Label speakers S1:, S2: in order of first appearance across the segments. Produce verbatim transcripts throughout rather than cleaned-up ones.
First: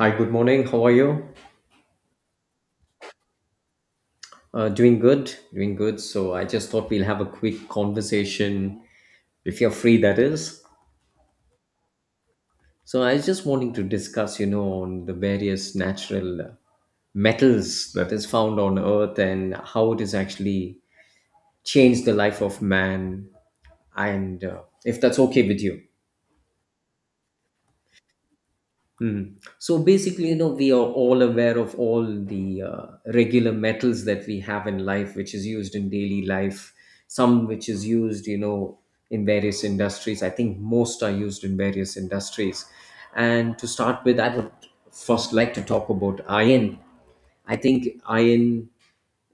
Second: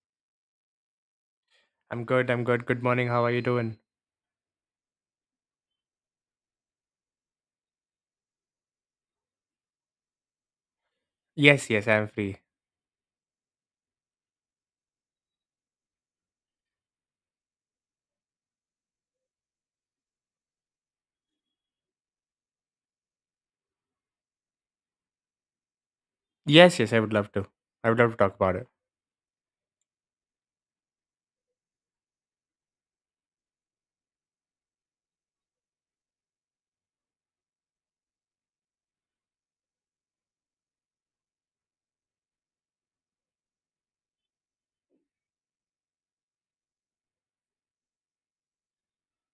S1: Hi, good morning. How are you?
S2: I'm good. I'm good. Good morning. How are you doing?
S1: Uh, doing good, doing good. So I just thought we'll have a quick conversation if you're free, that is.
S2: Yes, yes, I'm free.
S1: So I was just wanting to discuss, you know, on the various natural uh, metals that is found on Earth and how it has actually changed the life of man, and uh, if that's okay with you.
S2: Yes, yes, I would love to. I would love to talk about it.
S1: Mm. So basically, you know, we are all aware of all the uh, regular metals that we have in life, which is used in daily life, some which is used, you know, in various industries. I think most are used in various industries. And to start with, I would first like to talk about iron. I think iron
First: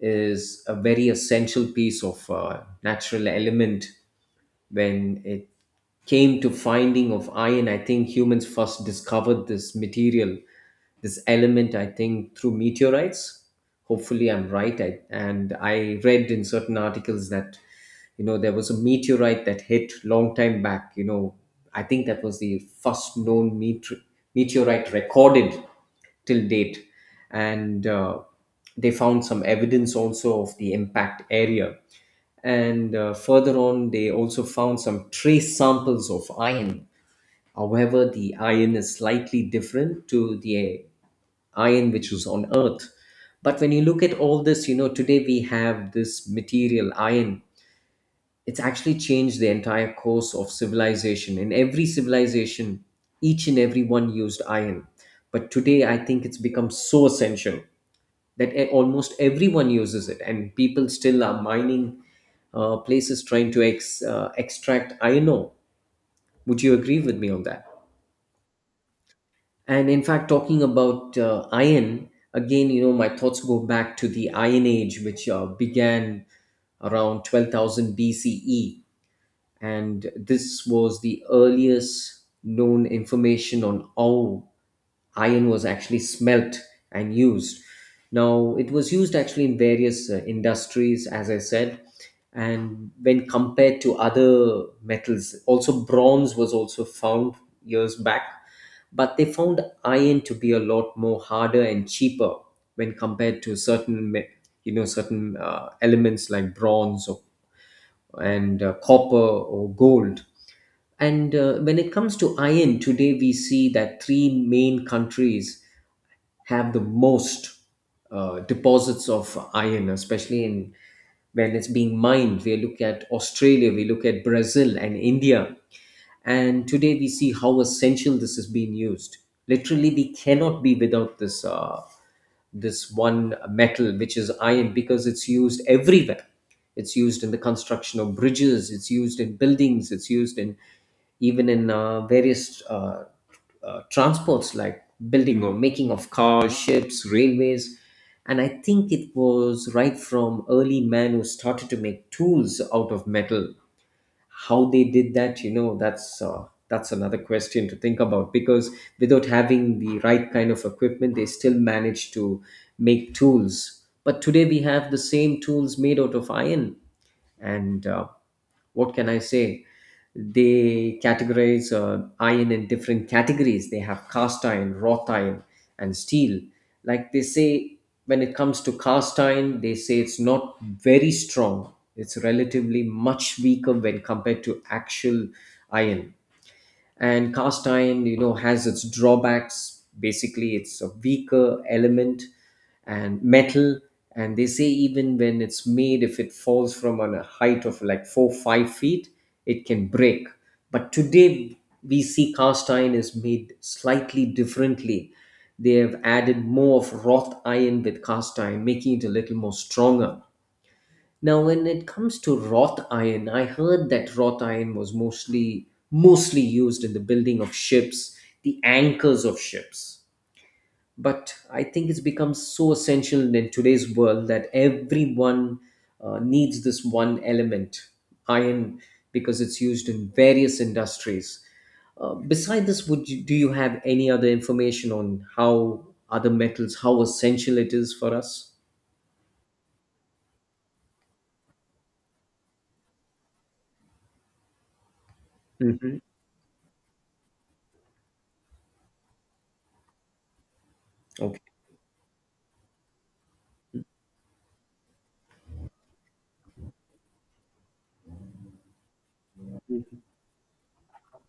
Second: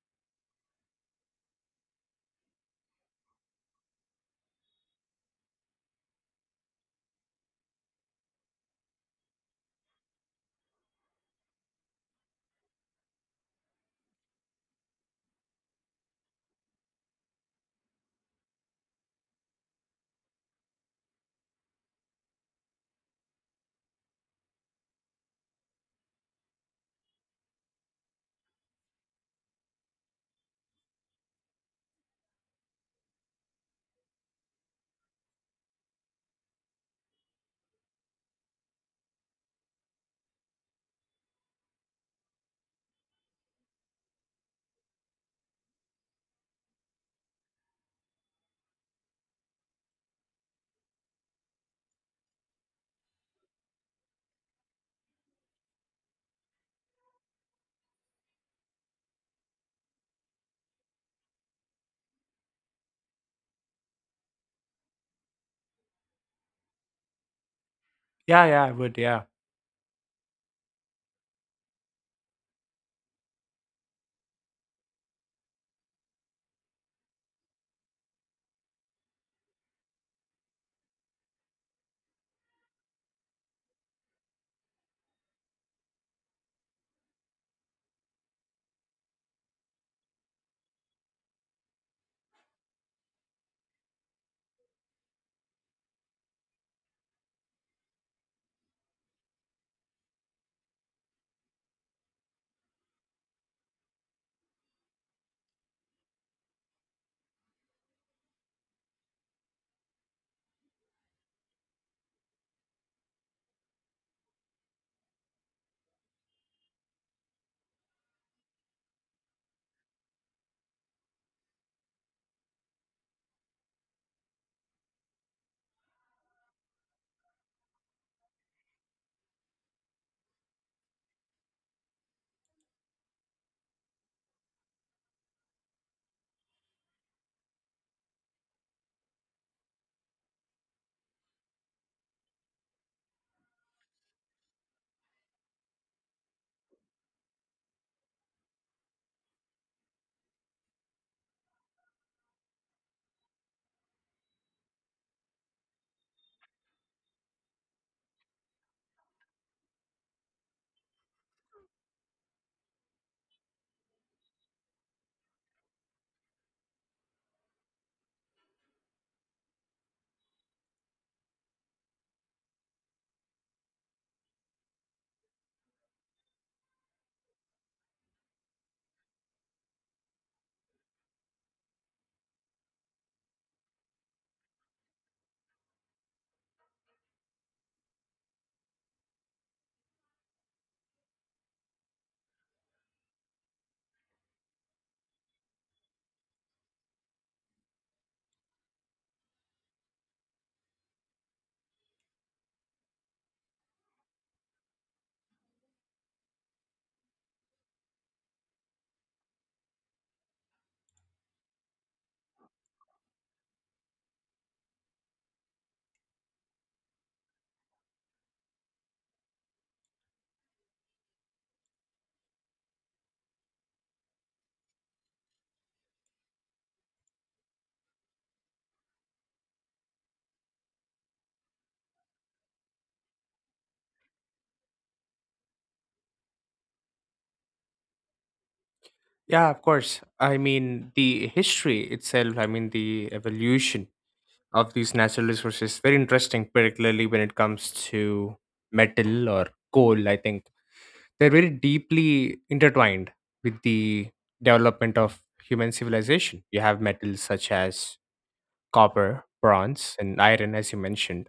S1: is a very essential piece of uh, natural element when it came to finding of iron, I think humans first discovered this material, this element, I think through meteorites. Hopefully I'm right. I, and I read in certain articles that, you know, there was a meteorite that hit long time back, you know. I think that was the first known meteor- meteorite recorded till date. And uh, they found some evidence also of the impact area, and uh, further on they also found some trace samples of iron. However, the iron is slightly different to the iron which was on Earth. But when you look at all this, you know, today we have this material iron. It's actually changed the entire course of civilization. In every civilization, each and every one used iron. But today I think it's become so essential that e- almost everyone uses it and people still are mining uh, places trying to ex, uh, extract iron ore. Would you agree with me on that?
S2: Yeah, yeah, I would. Yeah.
S1: And in fact, talking about uh, iron again, you know, my thoughts go back to the iron age, which uh, began around twelve thousand bce. And this was the earliest known information on how iron was actually smelt and used. Now, it was used actually in various uh, industries, as I said, and when compared to other metals, also bronze was also found years back, but they found iron to be a lot more harder and cheaper when compared to certain, me- you know, certain uh, elements like bronze, or and uh, copper or gold. And uh, when it comes to iron, today we see that three main countries have the most uh, deposits of iron, especially in when it's being mined. We look at Australia, we look at Brazil and India. And today we see how essential this is being used. Literally, we cannot be without this uh, this one metal, which is iron, because it's used everywhere. It's used in the construction of bridges, it's used in buildings, it's used in even in uh, various uh, uh, transports like building or making of cars, ships, railways. And I think it was right from early man who started to make tools out of metal. How they did that, you know, that's uh, that's another question to think about, because without having the right kind of equipment, they still managed to make tools. But today we have the same tools made out of iron, and uh, what can I say, they categorize uh, iron in different categories. They have cast iron, wrought iron and steel. Like they say, when it comes to cast iron, they say it's not very strong, it's relatively much weaker when compared to actual iron. And cast iron, you know, has its drawbacks. Basically, it's a weaker element and metal. And they say even when it's made, if it falls from on a height of like four five feet, it can break. But today we see cast iron is made slightly differently. They have added more of wrought iron with cast iron, making it a little more stronger. Now, when it comes to wrought iron, I heard that wrought iron was mostly mostly used in the building of ships, the anchors of ships. But I think it's become so essential in today's world that everyone uh, needs this one element, iron, because it's used in various industries. Uh, beside this, would you, do you have any other information on how other metals, how essential it is for us?
S2: Yeah, of course. I mean, the history itself, I mean, the evolution of these natural resources, is very
S1: Hmm.
S2: interesting, particularly when it comes to metal or coal, I think. They're
S1: Okay.
S2: very deeply intertwined with the development of human civilization. You have metals such as copper, bronze, and iron, as you mentioned.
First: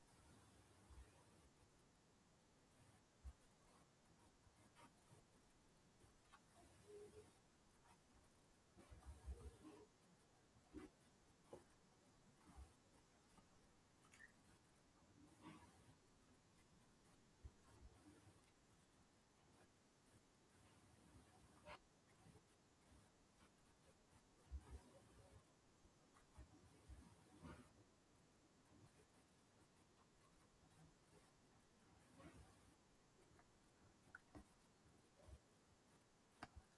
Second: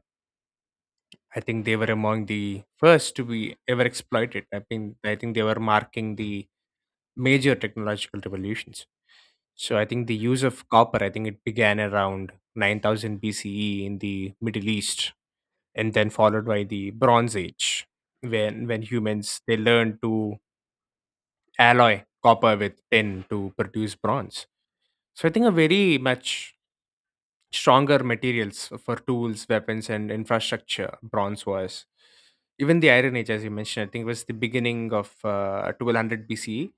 S2: I think they were among the first to be ever exploited. I think I think they were marking the major technological revolutions. So I think the use of copper, I think it began around nine thousand B C E in the Middle East, and then followed by the Bronze Age, when when humans they learned to alloy copper with tin to produce bronze. So I think a very much stronger materials for tools, weapons, and infrastructure. Bronze was even the Iron Age, as you mentioned. I think it was the beginning of uh, twelve hundred B C E.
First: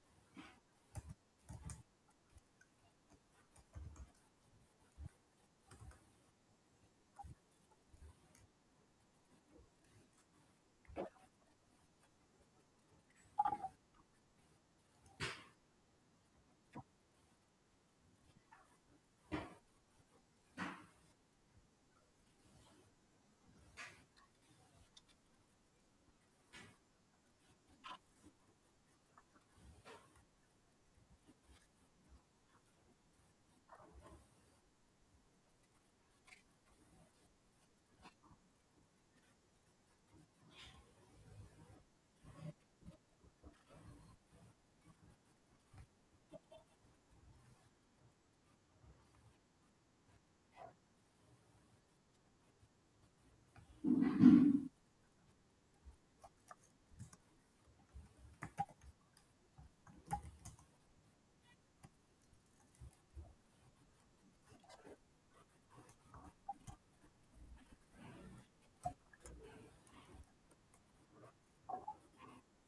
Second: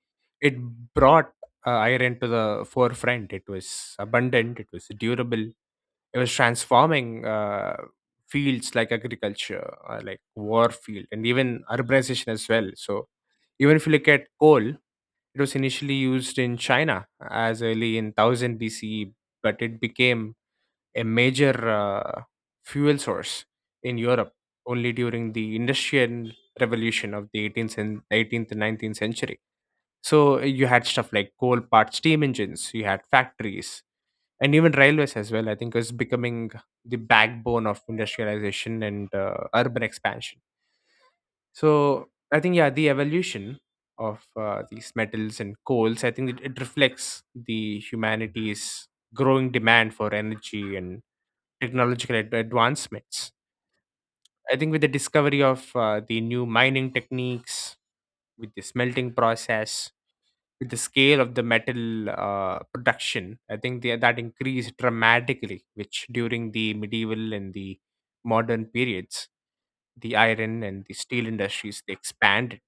S2: It brought uh, iron to the forefront. It was abundant. It was durable. It was transforming uh, fields like agriculture, uh, like war field, and even urbanization as well. So even if you look at coal, it was initially used in China as early in one thousand B C E, but it became a major uh, fuel source in Europe only during the Industrial Revolution of the eighteenth and eighteenth and nineteenth century. So uh, you had stuff like coal part steam engines, you had factories, and even railways as well. I think was becoming the backbone of industrialization and uh, urban expansion. So I think yeah, the evolution of uh, these metals and coals, I think it, it reflects the humanity's growing demand for energy and technological ad- advancements. I think with the discovery of uh, the new mining techniques, with the smelting process, with the scale of the metal uh, production, I think the, that increased dramatically, which during the medieval and the modern periods, the iron and the steel industries they expanded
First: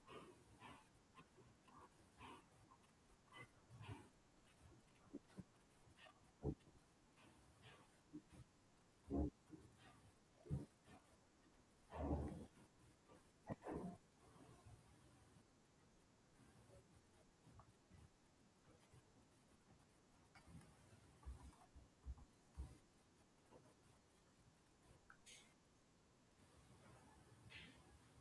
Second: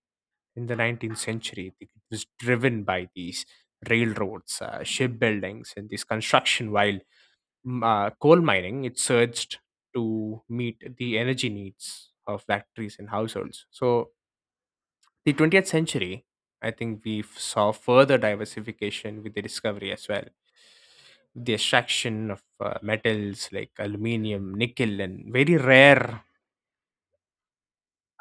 S2: in the nineteenth century. It was driven by these railroads, uh, shipbuildings, and this construction, while m- uh, coal mining, it surged to meet the energy needs of factories and households. So, the twentieth century, I think we f- saw further diversification with the discovery as well. The extraction of uh, metals like aluminium, nickel, and very rare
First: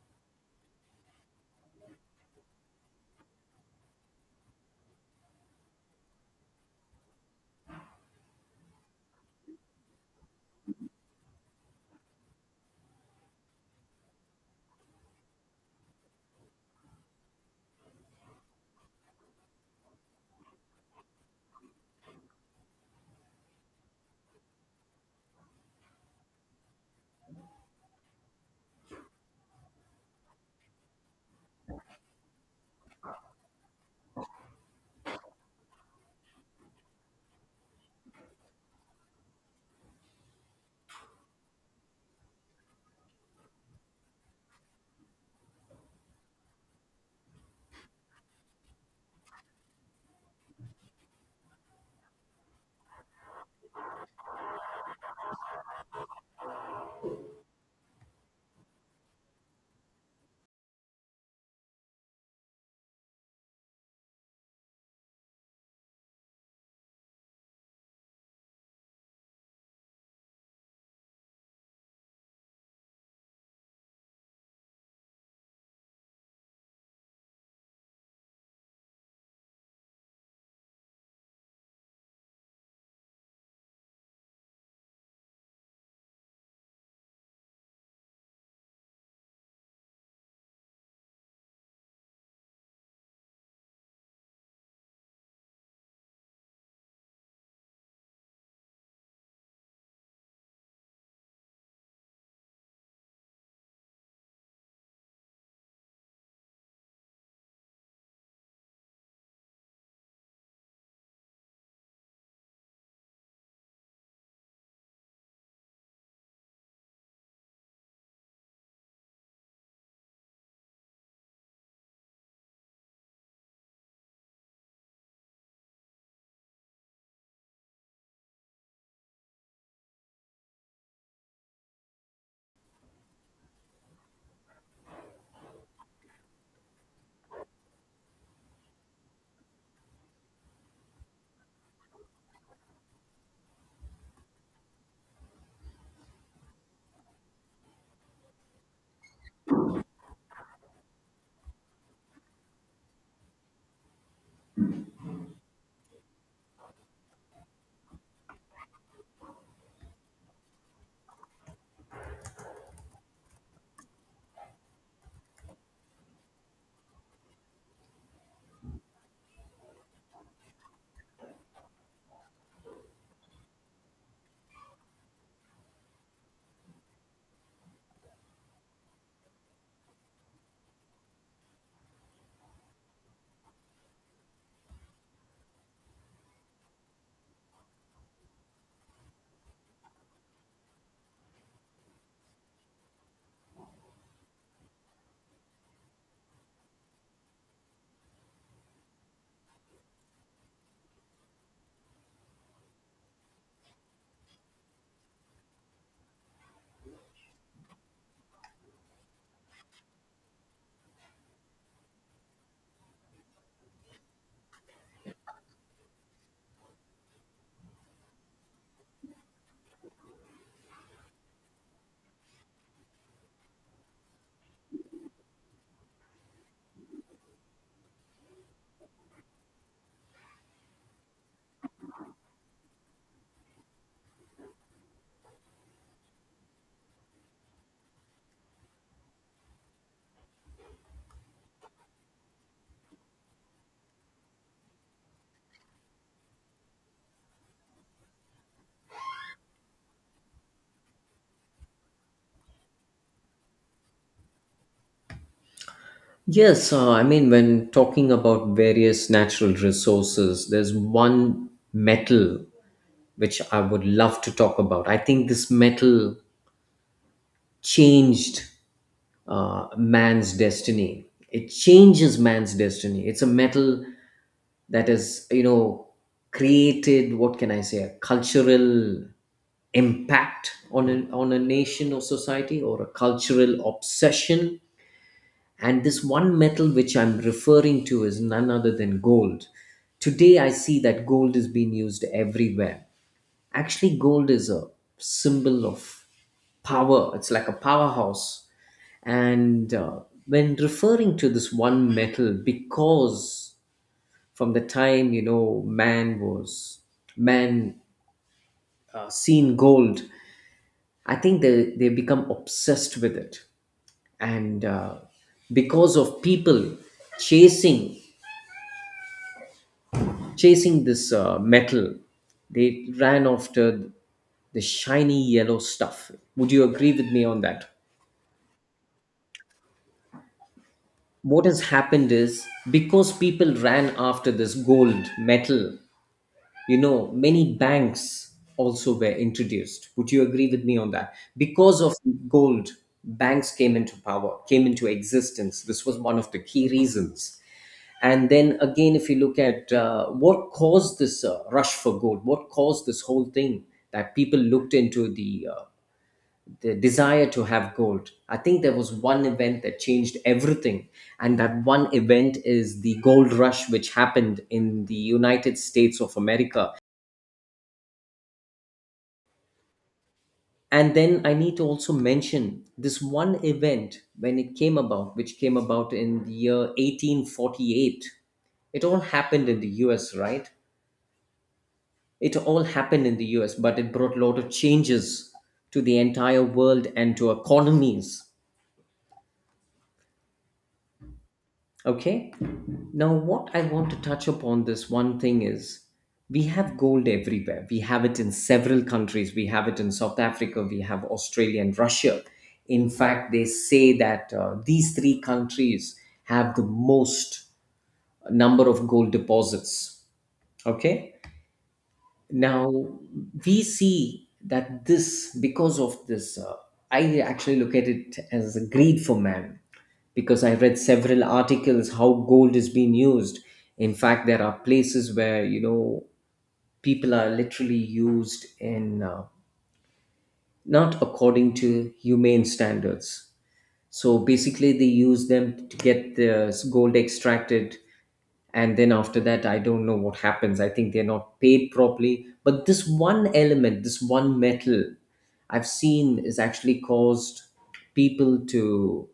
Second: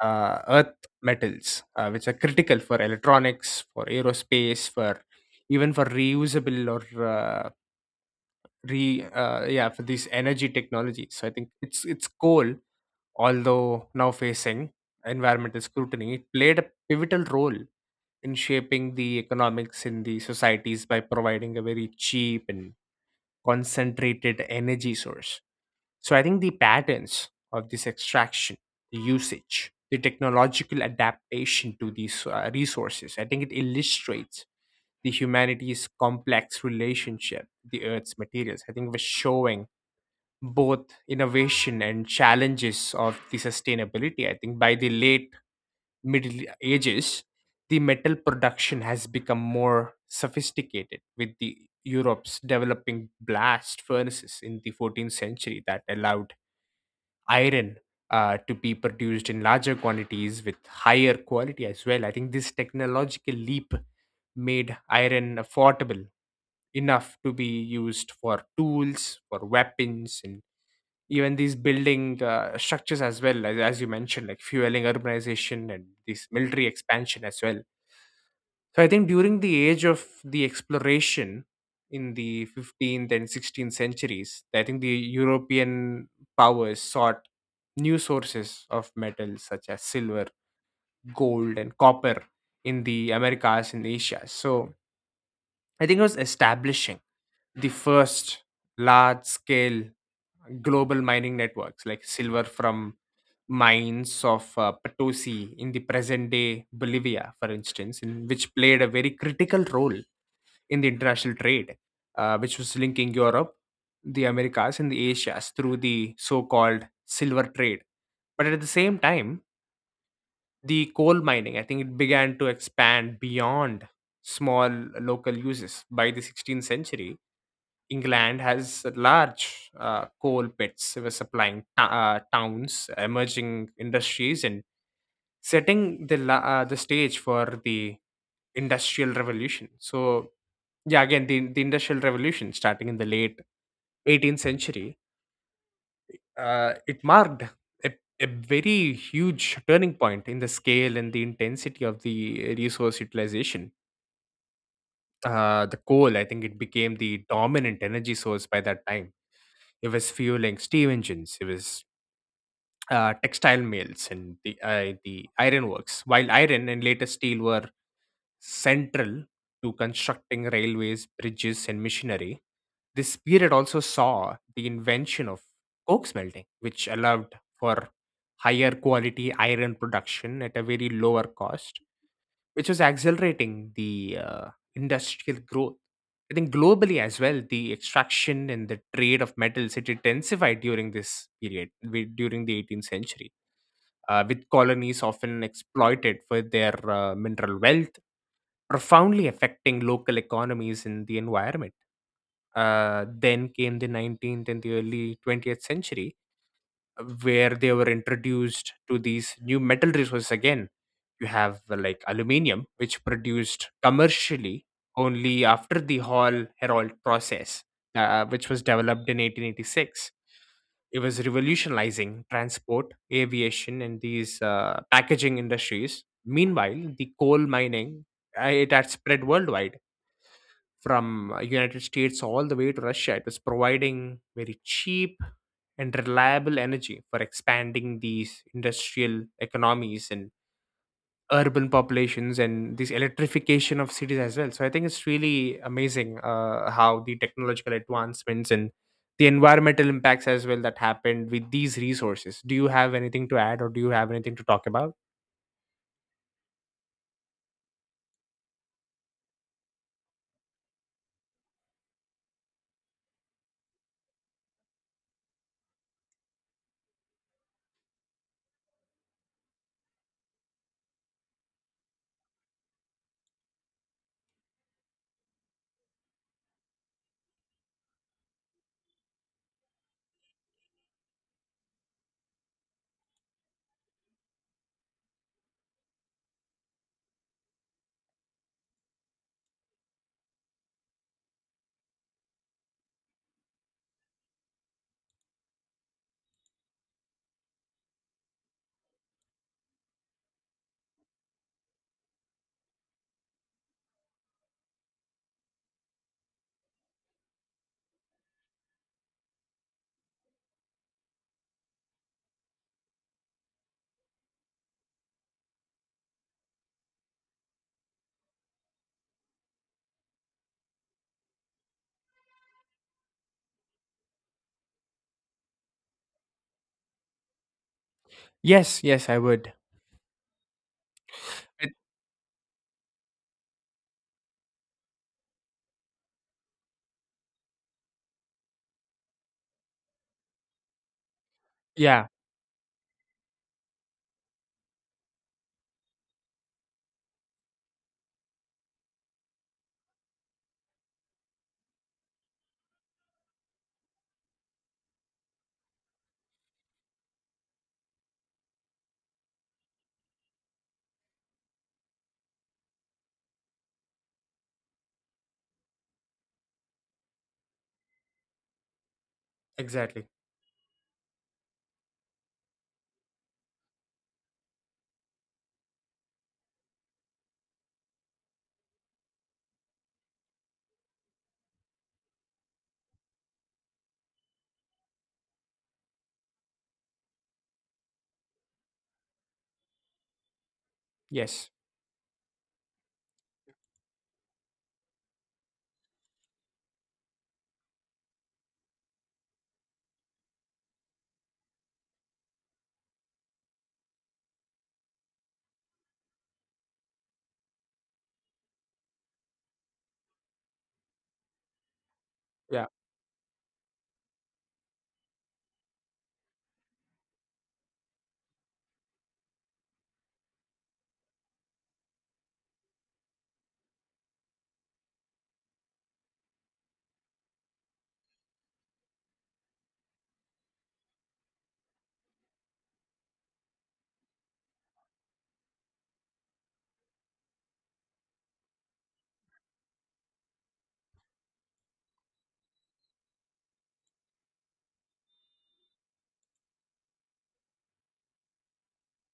S2: uh, earth metals, uh, which are critical for electronics, for aerospace, for even for reusable or uh, re uh, yeah for these energy technologies. So I think it's it's coal, although now facing environmental scrutiny, it played a pivotal role in shaping the economics in the societies by providing a very cheap and concentrated energy source. So I think the patterns of this extraction, the usage, the technological adaptation to these uh, resources, I think it illustrates the humanity's complex relationship with the Earth's materials. I think we're showing both innovation and challenges of the sustainability. I think by the late Middle Ages, the metal production has become more sophisticated, with the Europe's developing blast furnaces in the fourteenth century that allowed iron uh, to be produced in larger quantities with higher quality as well. I think this technological leap made iron affordable enough to be used for tools, for weapons, and even these building uh, structures as well, as, as you mentioned, like fueling urbanization and this military expansion as well. So I think during the age of the exploration in the fifteenth and sixteenth centuries, I think the European powers sought new sources of metals such as silver, gold, and copper in the Americas and Asia. So I think it was establishing the first large scale global mining networks, like silver from mines of uh, Potosi in the present day Bolivia, for instance, in which played a very critical role in the international trade, uh, which was linking Europe, the Americas, and the Asias through the so called silver trade. But at the same time, the coal mining, I think it began to expand beyond small local uses. By the sixteenth century, England has large uh, coal pits, were supplying t- uh, towns, emerging industries, and setting the la- uh, the stage for the industrial revolution. So yeah, again, the the industrial revolution starting in the late eighteenth century, uh, it marked a, a very huge turning point in the scale and the intensity of the resource utilization. Uh, the coal, I think, it became the dominant energy source. By that time, it was fueling steam engines, it was uh, textile mills and the uh, the ironworks, while iron and later steel were central to constructing railways, bridges, and machinery. This period also saw the invention of coke smelting, which allowed for higher quality iron production at a very lower cost, which was accelerating the uh, industrial growth. I think globally as well, the extraction and the trade of metals it intensified during this period, wi- during the eighteenth century, uh, with colonies often exploited for their uh, mineral wealth, profoundly affecting local economies and the environment. Uh, then came the nineteenth and the early twentieth century, where they were introduced to these new metal resources again. You have uh, like aluminium, which produced commercially only after the Hall herold process, uh, which was developed in eighteen eighty-six. It was revolutionizing transport, aviation, and these uh, packaging industries. Meanwhile, the coal mining, uh, it had spread worldwide from uh, United States all the way to Russia. It was providing very cheap and reliable energy for expanding these industrial economies and urban populations and this electrification of cities as well. So I think it's really amazing uh, how the technological advancements and the environmental impacts as well that happened with these resources. Do you have anything to add or do you have anything to talk about?
S1: Yes, uh, I mean, when talking about various natural resources, there's one metal which I would love to talk about. I think this metal changed uh, man's destiny. It changes man's destiny. It's a metal that has, you know, created, what can I say, a cultural impact on a, on a nation or society or a cultural obsession. And this one metal which I'm referring to is none other than gold. Today, I see that gold is being used everywhere. Actually, gold is a symbol of power, it's like a powerhouse. And uh, when referring to this one metal, because from the time, you know, man was man uh, seen gold, I think they they become obsessed with it, and uh, because of people chasing chasing this uh, metal. They ran after the shiny yellow stuff. Would you agree with me on that?
S2: Yes, yes, I would.
S1: What has
S2: It,
S1: happened is because people ran after this gold metal, you know, many banks also were introduced. Would you agree with me on that? Because of
S2: yeah,
S1: gold, banks came into power, came into existence. This was one of the key reasons. And then again, if you look at uh, what caused this uh, rush for gold, what caused this whole thing that people looked into the uh, the desire to have gold. I think there was one event that changed everything, and that one event is the gold rush which happened in the United States of America.
S2: exactly.
S1: And then I need to also mention this one event when it came about, which came about in the year eighteen forty-eight. It all happened in the U S, right? It all happened in the U S, but it brought a lot of changes to the entire world and to economies.
S2: Yes.
S1: Okay? Now, what I want to touch upon this one thing is we have gold everywhere. We have it in several countries. We have it in South Africa, we have Australia and Russia. In fact, they say that uh, these three countries have the most number of gold deposits. Okay?
S2: Yeah.
S1: Now we see that this, because of this, uh, I actually look at it as a greed for man because I read several articles how gold is being used. In fact, there are places where, you know, people are literally used in uh, not according to humane standards. So basically, they use them to get the gold extracted, and then after that I don't know what happens. I think they're not paid properly. But this one element, this one metal, I've seen is actually caused people to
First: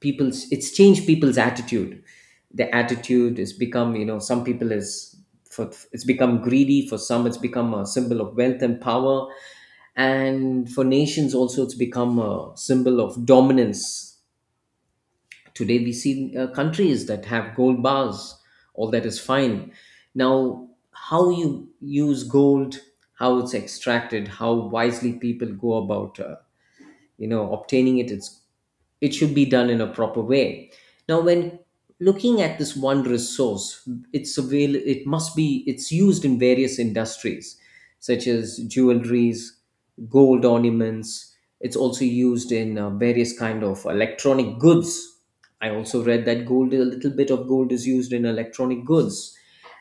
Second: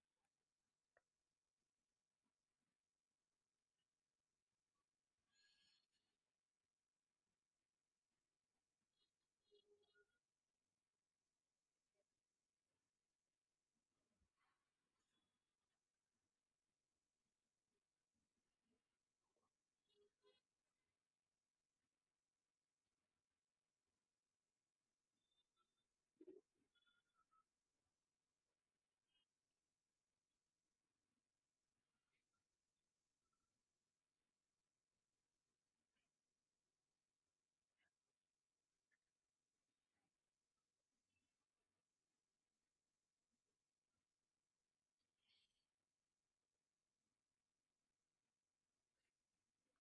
S1: people's, it's changed people's attitude. The attitude has become, you know, some people is for, it's become greedy, for some it's become a symbol of wealth and power. And for nations also, it's become a symbol of dominance. Today, we see uh, countries that have gold bars. All that is fine. Now, how you use gold, how it's extracted, how wisely people go about uh, you know, obtaining it, it's it should be done in a proper way. Now, when looking at this one resource, it's avail, it must be, it's used in various industries such as jewelries, gold ornaments. It's also used in uh, various kind of electronic goods. I also read that gold, a little bit of gold is used in electronic goods.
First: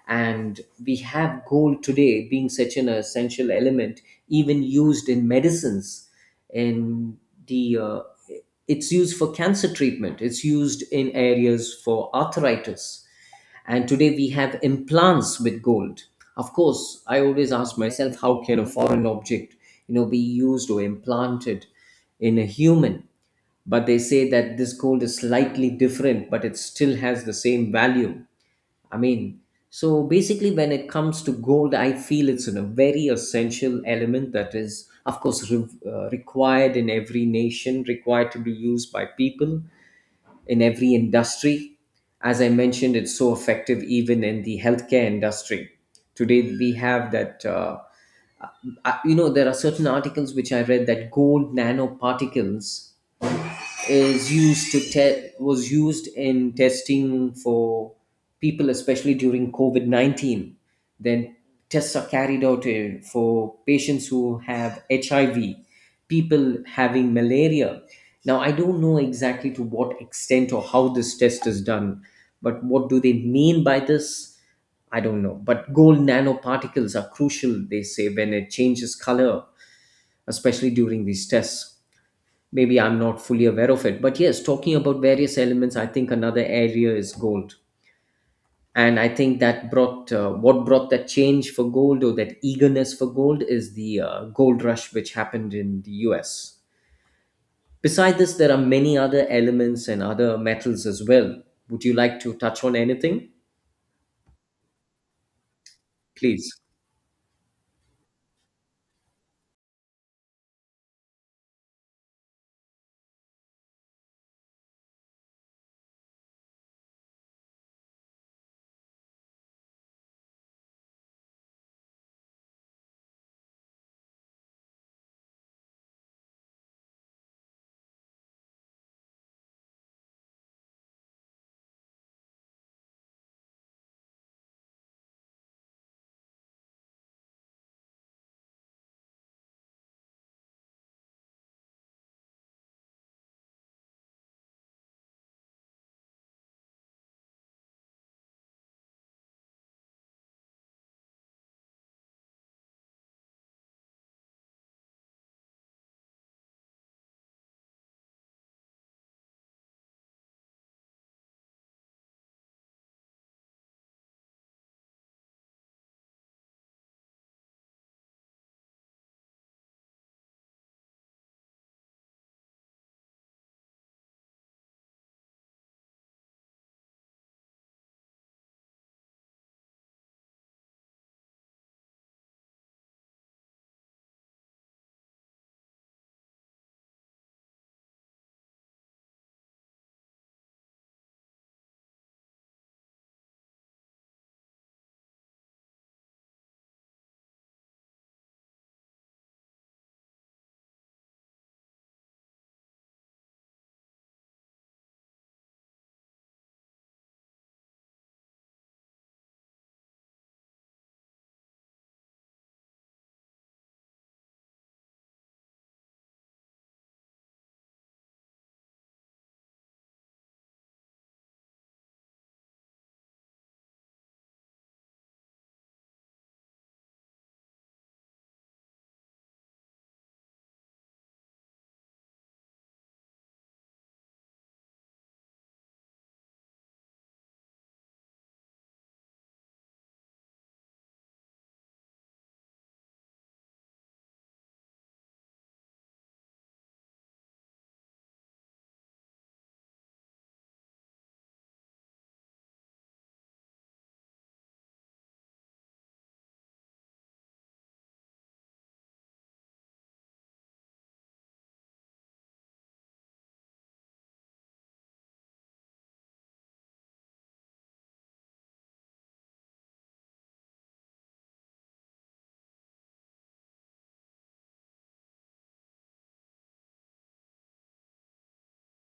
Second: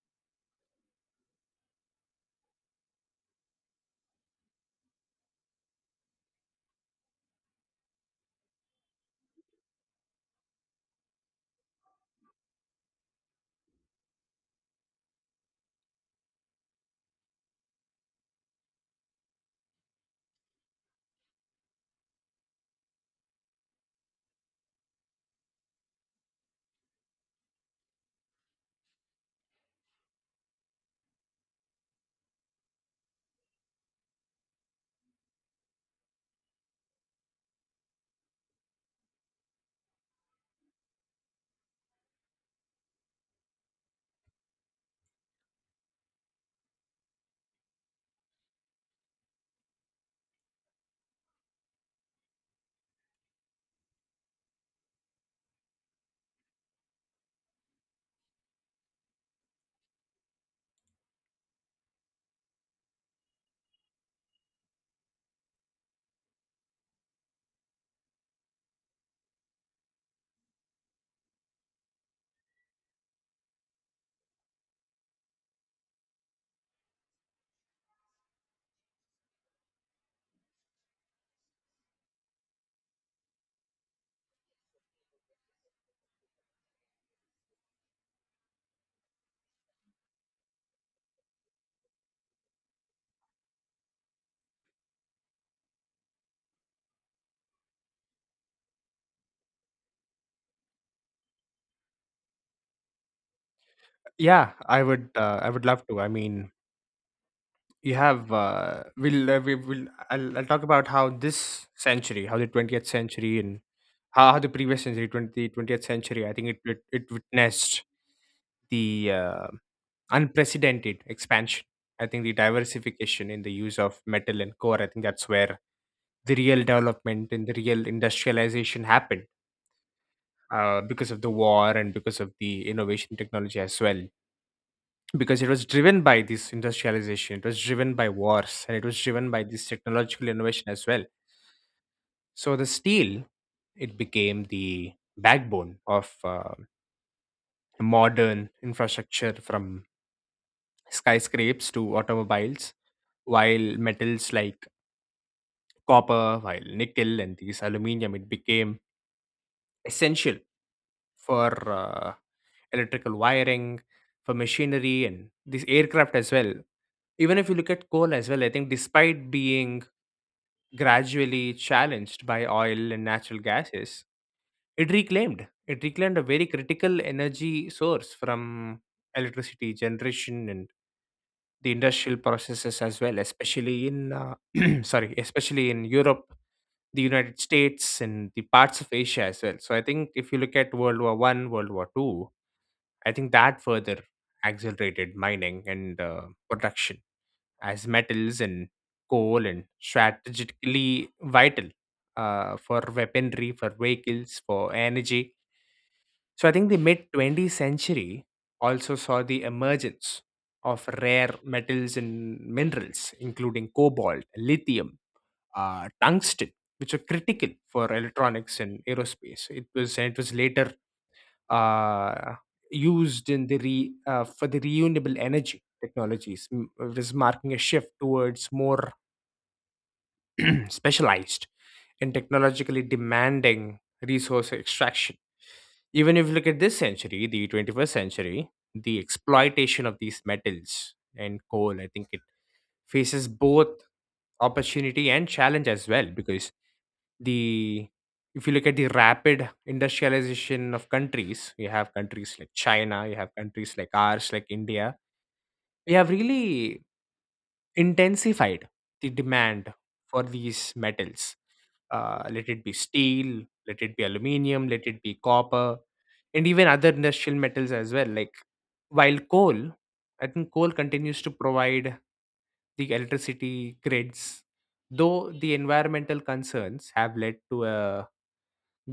S1: And we have gold today being such an essential element, even used in medicines. And the uh, it's used for cancer treatment, it's used in areas for arthritis. And today we have implants with gold. Of course, I always ask myself, how can a foreign object, you know, be used or implanted in a human? But they say that this gold is slightly different, but it still has the same value. I mean, so basically, when it comes to gold, I feel it's a very essential element that is, of course, re- uh, required in every nation, required to be used by people in every industry. As I mentioned, it's so effective even in the healthcare industry. Today, we have that. Uh, I, you know, there are certain articles which I read that gold nanoparticles is used to te- was used in testing for people, especially during COVID nineteen. Then tests are carried out uh, for patients who have H I V, people having malaria. Now I don't know exactly to what extent or how this test is done, but what do they mean by this? I don't know. But gold nanoparticles are crucial, they say, when it changes color, especially during these tests. Maybe I'm not fully aware of it. But yes, talking about various elements, I think another area is gold. And I think that brought uh, what brought that change for gold or that eagerness for gold is the uh, gold rush which happened in the U S. Besides this, there are many other elements and other metals as well. Would you like to touch on anything?
S2: Yeah, I would. Uh, I would love to. I mean,
S1: Please.
S2: you have. Uh, we'll. Uh, we will. I'll, I'll talk about how this century, how the twentieth century, and how, how the previous century, twenty twentieth century. I think it it, it witnessed the uh, unprecedented expansion. I think the diversification in the use of metal and core. I think that's where the real development and the real industrialization happened. Uh, because of the war and because of the innovation technology as well, because it was driven by this industrialization, it was driven by wars, and it was driven by this technological innovation as well. So the steel, it became the backbone of uh, modern infrastructure, from skyscrapes to automobiles, while metals like copper, while nickel and these aluminum, it became essential for uh, electrical wiring, for machinery, and this aircraft as well. Even if you look at coal as well, I think despite being gradually challenged by oil and natural gases, it reclaimed it reclaimed a very critical energy source, from electricity generation and the industrial processes as well, especially in uh, sorry, especially in Europe, the United States, and the parts of Asia as well. So I think if you look at World War One, World War Two, I think that further accelerated mining and uh, production, as metals and coal and strategically vital uh, for weaponry, for vehicles, for energy. So I think the mid twentieth century also saw the emergence of rare metals and minerals, including cobalt, lithium, uh, tungsten, which were critical for electronics and aerospace. It was and it was later uh, used in the re, uh, for the renewable energy technologies. m- It was marking a shift towards more specialized in technologically demanding resource extraction. Even if you look at this century, the twenty-first century, the exploitation of these metals and coal, I think it faces both opportunity and challenge as well, because the if you look at the rapid industrialization of countries, you have countries like China, you have countries like ours, like India, we have really intensified the demand for these metals. Uh, let it be steel, let it be aluminium, let it be copper, and even other industrial metals as well. Like while coal, I think coal continues to provide the electricity grids, though the environmental concerns have led to a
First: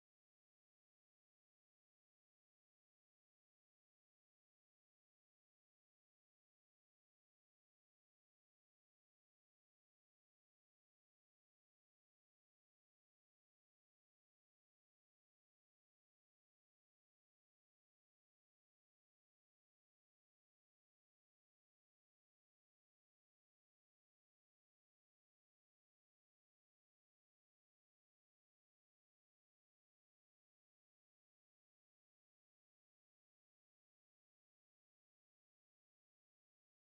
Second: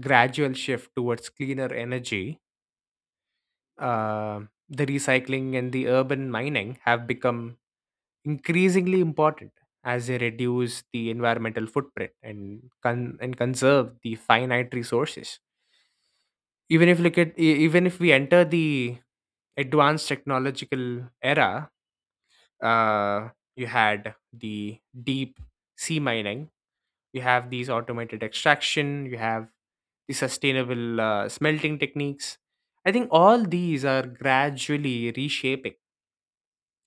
S2: gradual shift towards cleaner energy. uh, the recycling and the urban mining have become increasingly important as they reduce the environmental footprint and con- and conserve the finite resources, even if look at e- even if we enter the advanced technological era. uh, you had the deep sea mining, you have these automated extraction, you have the sustainable uh, smelting techniques. I think all these are gradually reshaping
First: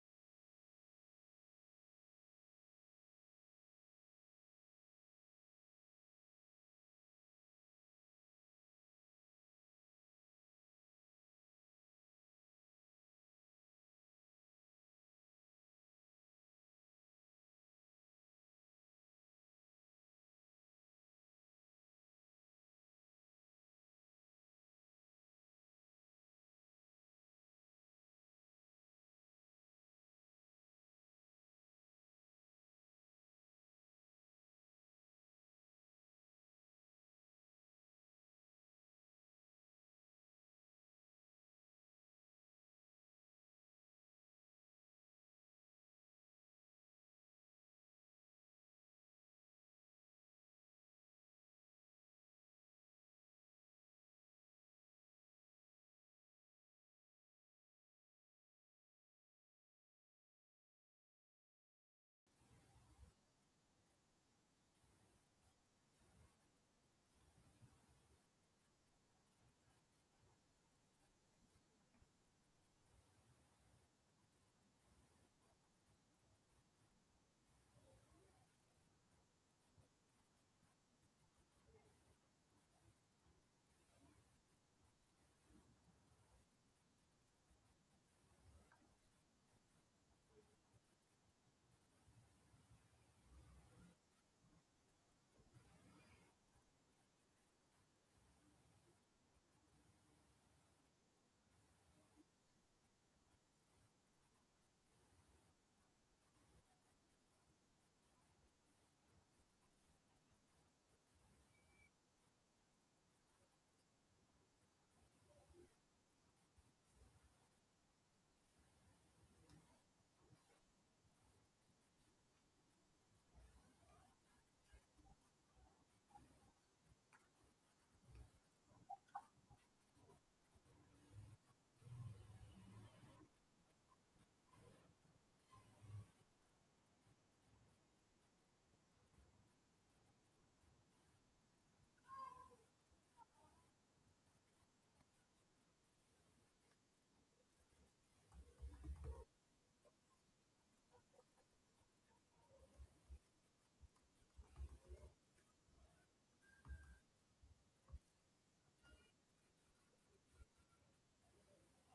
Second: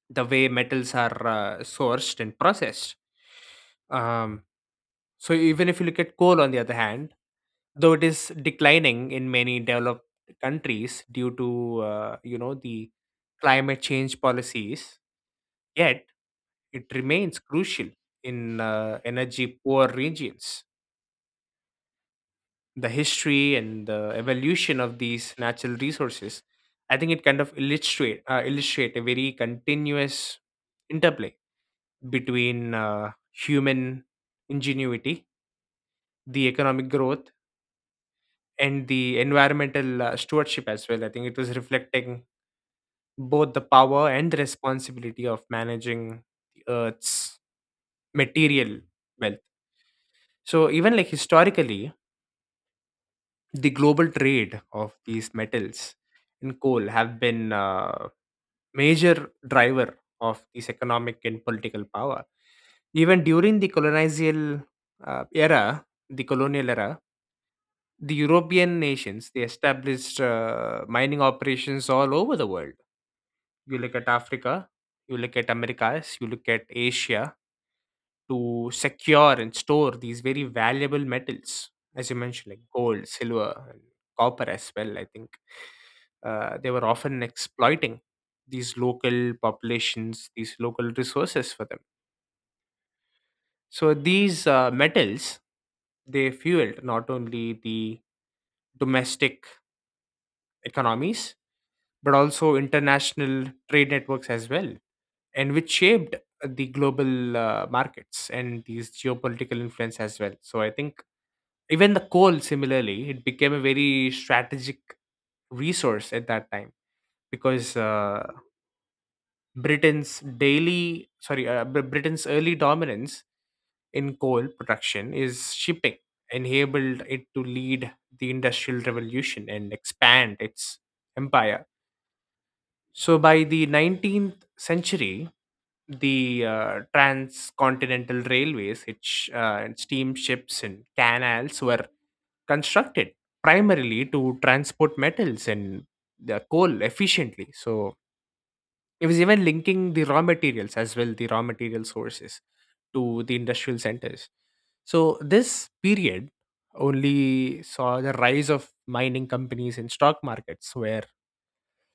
S2: the way metals are uh, sourced and processed. um, so even if you look at coal on the other hand, though it is declining in many developed countries due to uh, you know the climate change policies, yet it remains crucial in uh, energy poor regions. The history and the evolution of these natural resources, I think it kind of illustrate uh, illustrate a very continuous interplay between uh, human ingenuity, the economic growth, and the environmental uh, stewardship as well. I think it was reflecting both the power and the responsibility of managing the Earth's material wealth. So even like historically, the global trade of these metals and coal have been uh, major driver of this economic and political power. Even during the colonial uh, era, the colonial era, the European nations they established uh, mining operations all over the world. You look at Africa, you look at Americas, you look at Asia, to secure and store these very valuable metals, as you mentioned, like gold, silver, and copper as well. I think uh, they were often exploiting these local populations, these local resources for them. So these uh, metals they fueled not only the domestic economies but also international trade networks as well, and which shaped the global uh, markets and these geopolitical influence as well. So I think even the coal, similarly, it became a very strategic resource at that time because uh, Britain's daily, sorry, uh, Br- Britain's early dominance in coal production is shipping enabled it to lead the industrial revolution and expand its empire. So by the nineteenth century, the uh, transcontinental railways it uh, and steamships and canals were constructed primarily to transport metals and the coal efficiently. So it was even linking the raw materials as well, the raw material sources to the industrial centers. So this period only saw the rise of mining companies and stock markets where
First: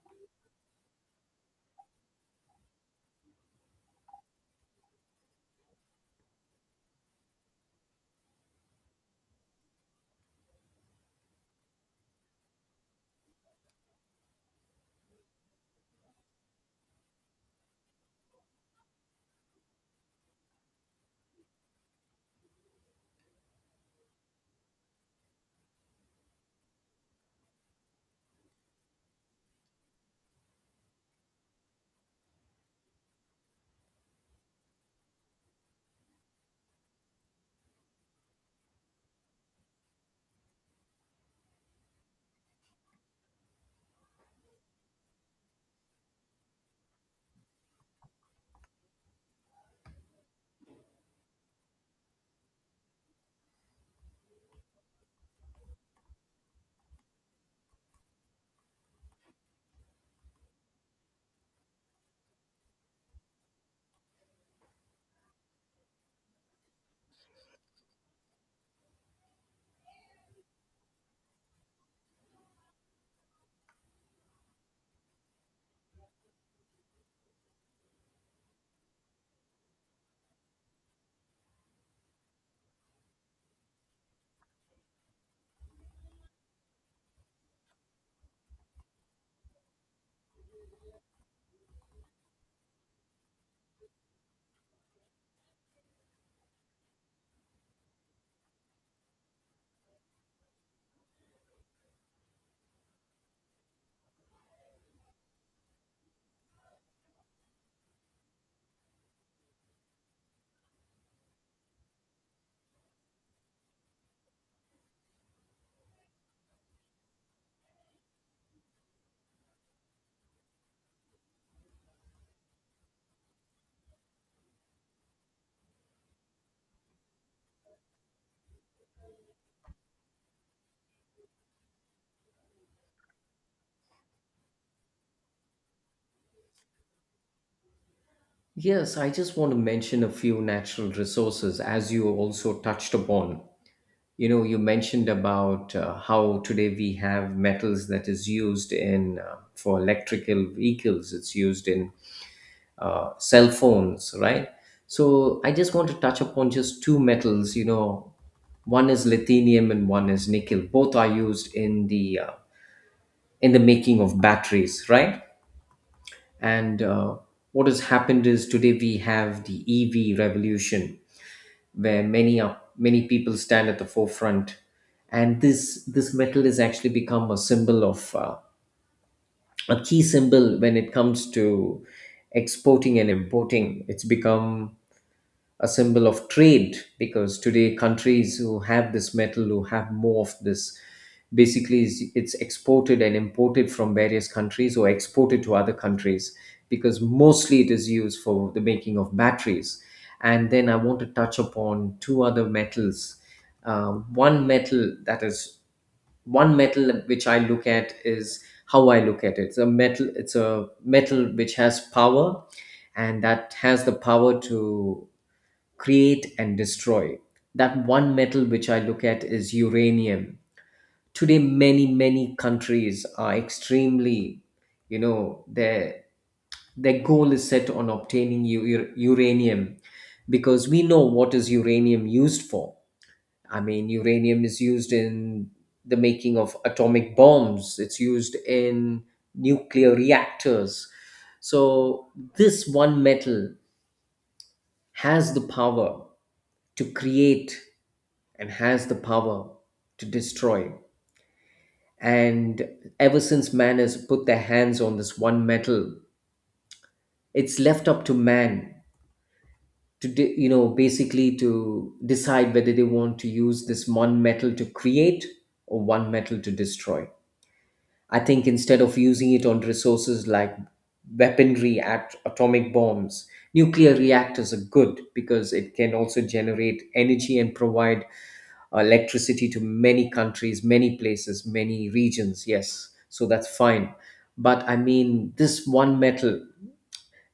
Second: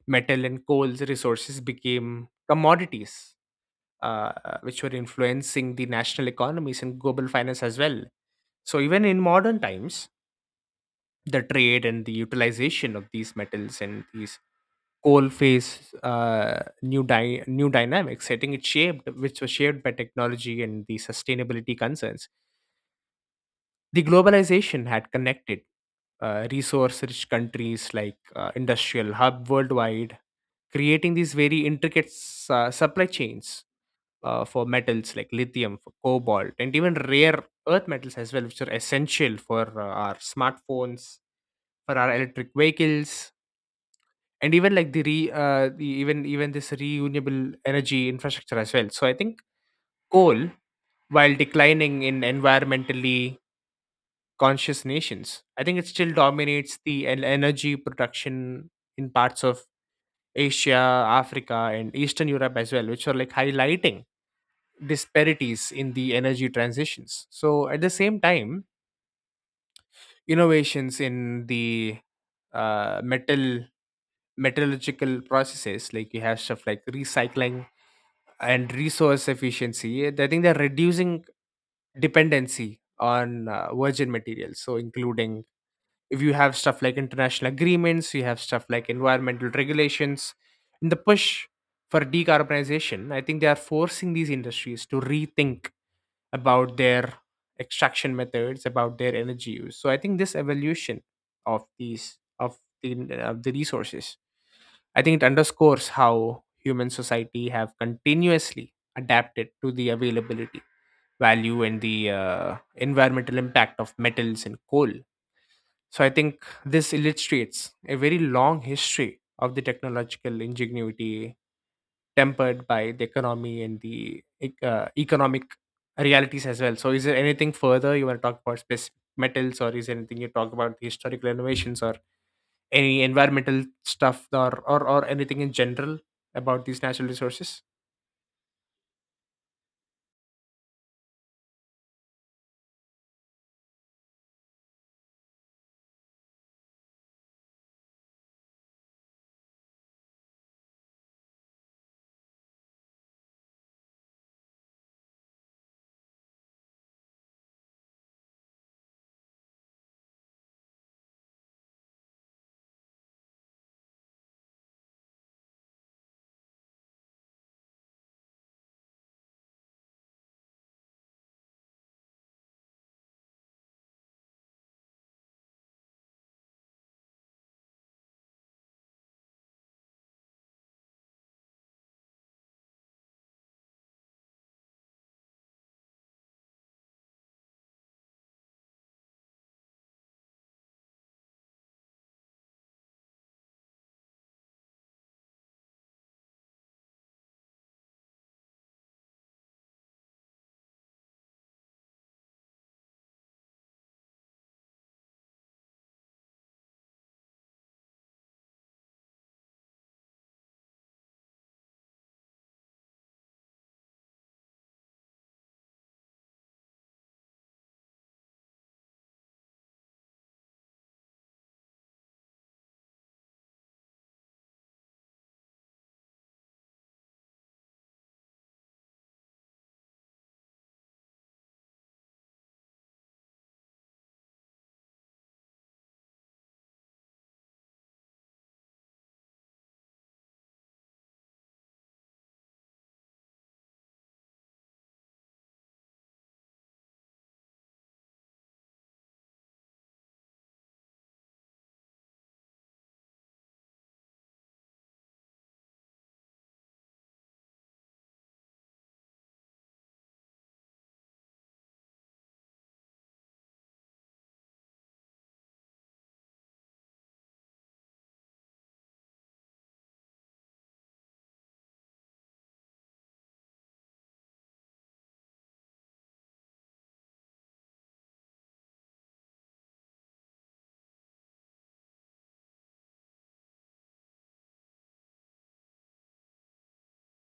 S2: metal and coal resources became commodities, uh, which were influencing the national economies and global finance as well. So even in modern times, the trade and the utilization of these metals and these coal face uh, new dy- new dynamics setting it shaped, which was shaped by technology and the sustainability concerns. The globalization had connected uh, resource rich countries like uh, industrial hub worldwide, creating these very intricate s- uh, supply chains uh, for metals like lithium, for cobalt, and even rare earth metals as well, which are essential for uh, our smartphones, for our electric vehicles, and even like the re uh, the, even even this renewable energy infrastructure as well. So I think coal, while declining in environmentally conscious nations, I think it still dominates the en- energy production in parts of Asia, Africa, and Eastern Europe as well, which are like highlighting disparities in the energy transitions. So at the same time, innovations in the uh, metal metallurgical processes, like you have stuff like recycling and resource efficiency, eh, I think they're reducing dependency on uh, virgin materials. So including if you have stuff like international agreements, you have stuff like environmental regulations in the push for decarbonization, I think they are forcing these industries to rethink about their extraction methods, about their energy use. So I think this evolution of these of the of the resources, I think it underscores how human society have continuously adapted to the availability, value, and the uh, environmental impact of metals and coal. So I think this illustrates a very long history of the technological ingenuity tempered by the economy and the ec- uh, economic realities as well. So is there anything further you want to talk about specific metals, or is there anything you talk about the historical innovations or any environmental stuff or or, or anything in general about these natural resources?
S1: Yes, I just want to mention a few natural resources as you also touched upon. You know, you mentioned about uh, how today we have metals that is used in uh, for electrical vehicles, it's used in uh, cell phones, right? So I just want to touch upon just two metals, you know. One is lithium and one is nickel. Both are used in the uh, in the making of batteries, right? And uh, what has happened is today we have the E V revolution where many are, many people stand at the forefront, and this this metal has actually become a symbol of uh, a key symbol when it comes to exporting and importing. It's become a symbol of trade, because today countries who have this metal, who have more of this, basically is- it's exported and imported from various countries or exported to other countries, because mostly it is used for the making of batteries. And then I want to touch upon two other metals. Uh, one metal that is, one metal which I look at, is how I look at it. It's a metal, it's a metal which has power, and that has the power to create and destroy. That one metal which I look at is uranium. Today, many, many countries are extremely, you know, their, their goal is set on obtaining u- u- uranium, because we know what is uranium used for. I mean, uranium is used in the making of atomic bombs, it's used in nuclear reactors. So, this one metal has the power to create and has the power to destroy. And ever since man has put their hands on this one metal, it's left up to man to de- you know, basically to decide whether they want to use this one metal to create or one metal to destroy. I think instead of using it on resources like weaponry, at- atomic bombs, nuclear reactors are good because it can also generate energy and provide electricity to many countries, many places, many regions. Yes, so that's fine. But I mean, this one metal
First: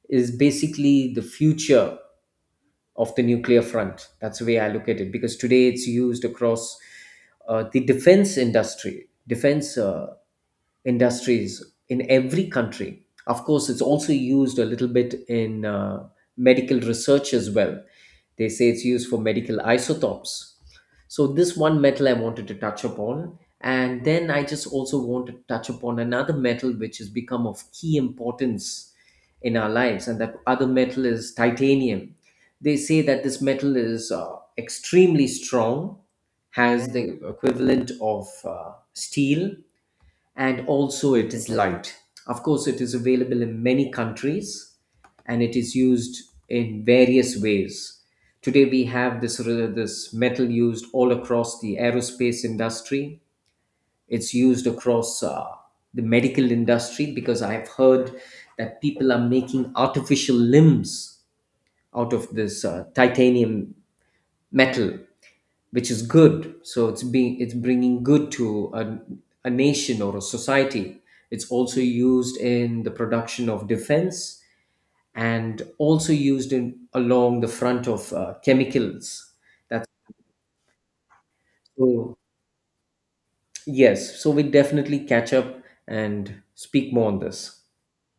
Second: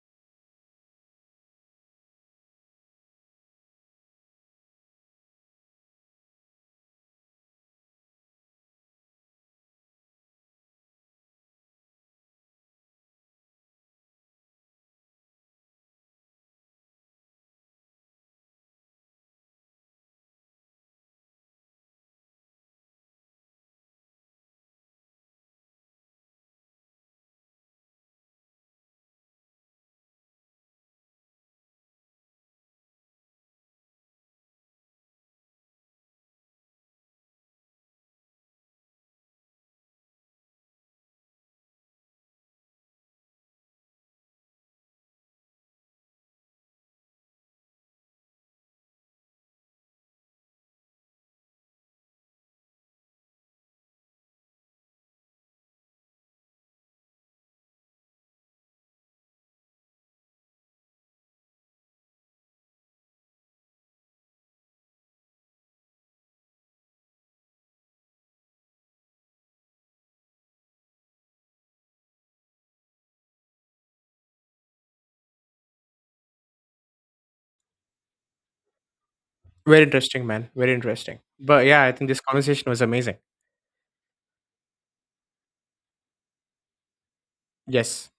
S1: is basically the future of the nuclear front. That's the way I look at it, because today it's used across uh, the defense industry, defense uh, industries in every country. Of course, it's also used a little bit in uh, medical research as well. They say it's used for medical isotopes. So, this one metal I wanted to touch upon. And then I just also want to touch upon another metal which has become of key importance in our lives, and that other metal is titanium. They say that this metal is uh, extremely strong, has the equivalent of uh, steel, and also it is light. Of course, it is available in many countries and it is used in various ways. Today, we have this, uh, this metal used all across the aerospace industry. It's used across uh, the medical industry, because I've heard that people are making artificial limbs out of this uh, titanium metal, which is good. So it's being, it's bringing good to a, a nation or a society. It's also used in the production of defense and also used in along the front of uh, chemicals.
S2: Very
S1: That's
S2: interesting man, very interesting, but yeah, I think
S1: so,
S2: this conversation was amazing.
S1: yes. So we definitely catch up and speak more on this.
S2: Yes.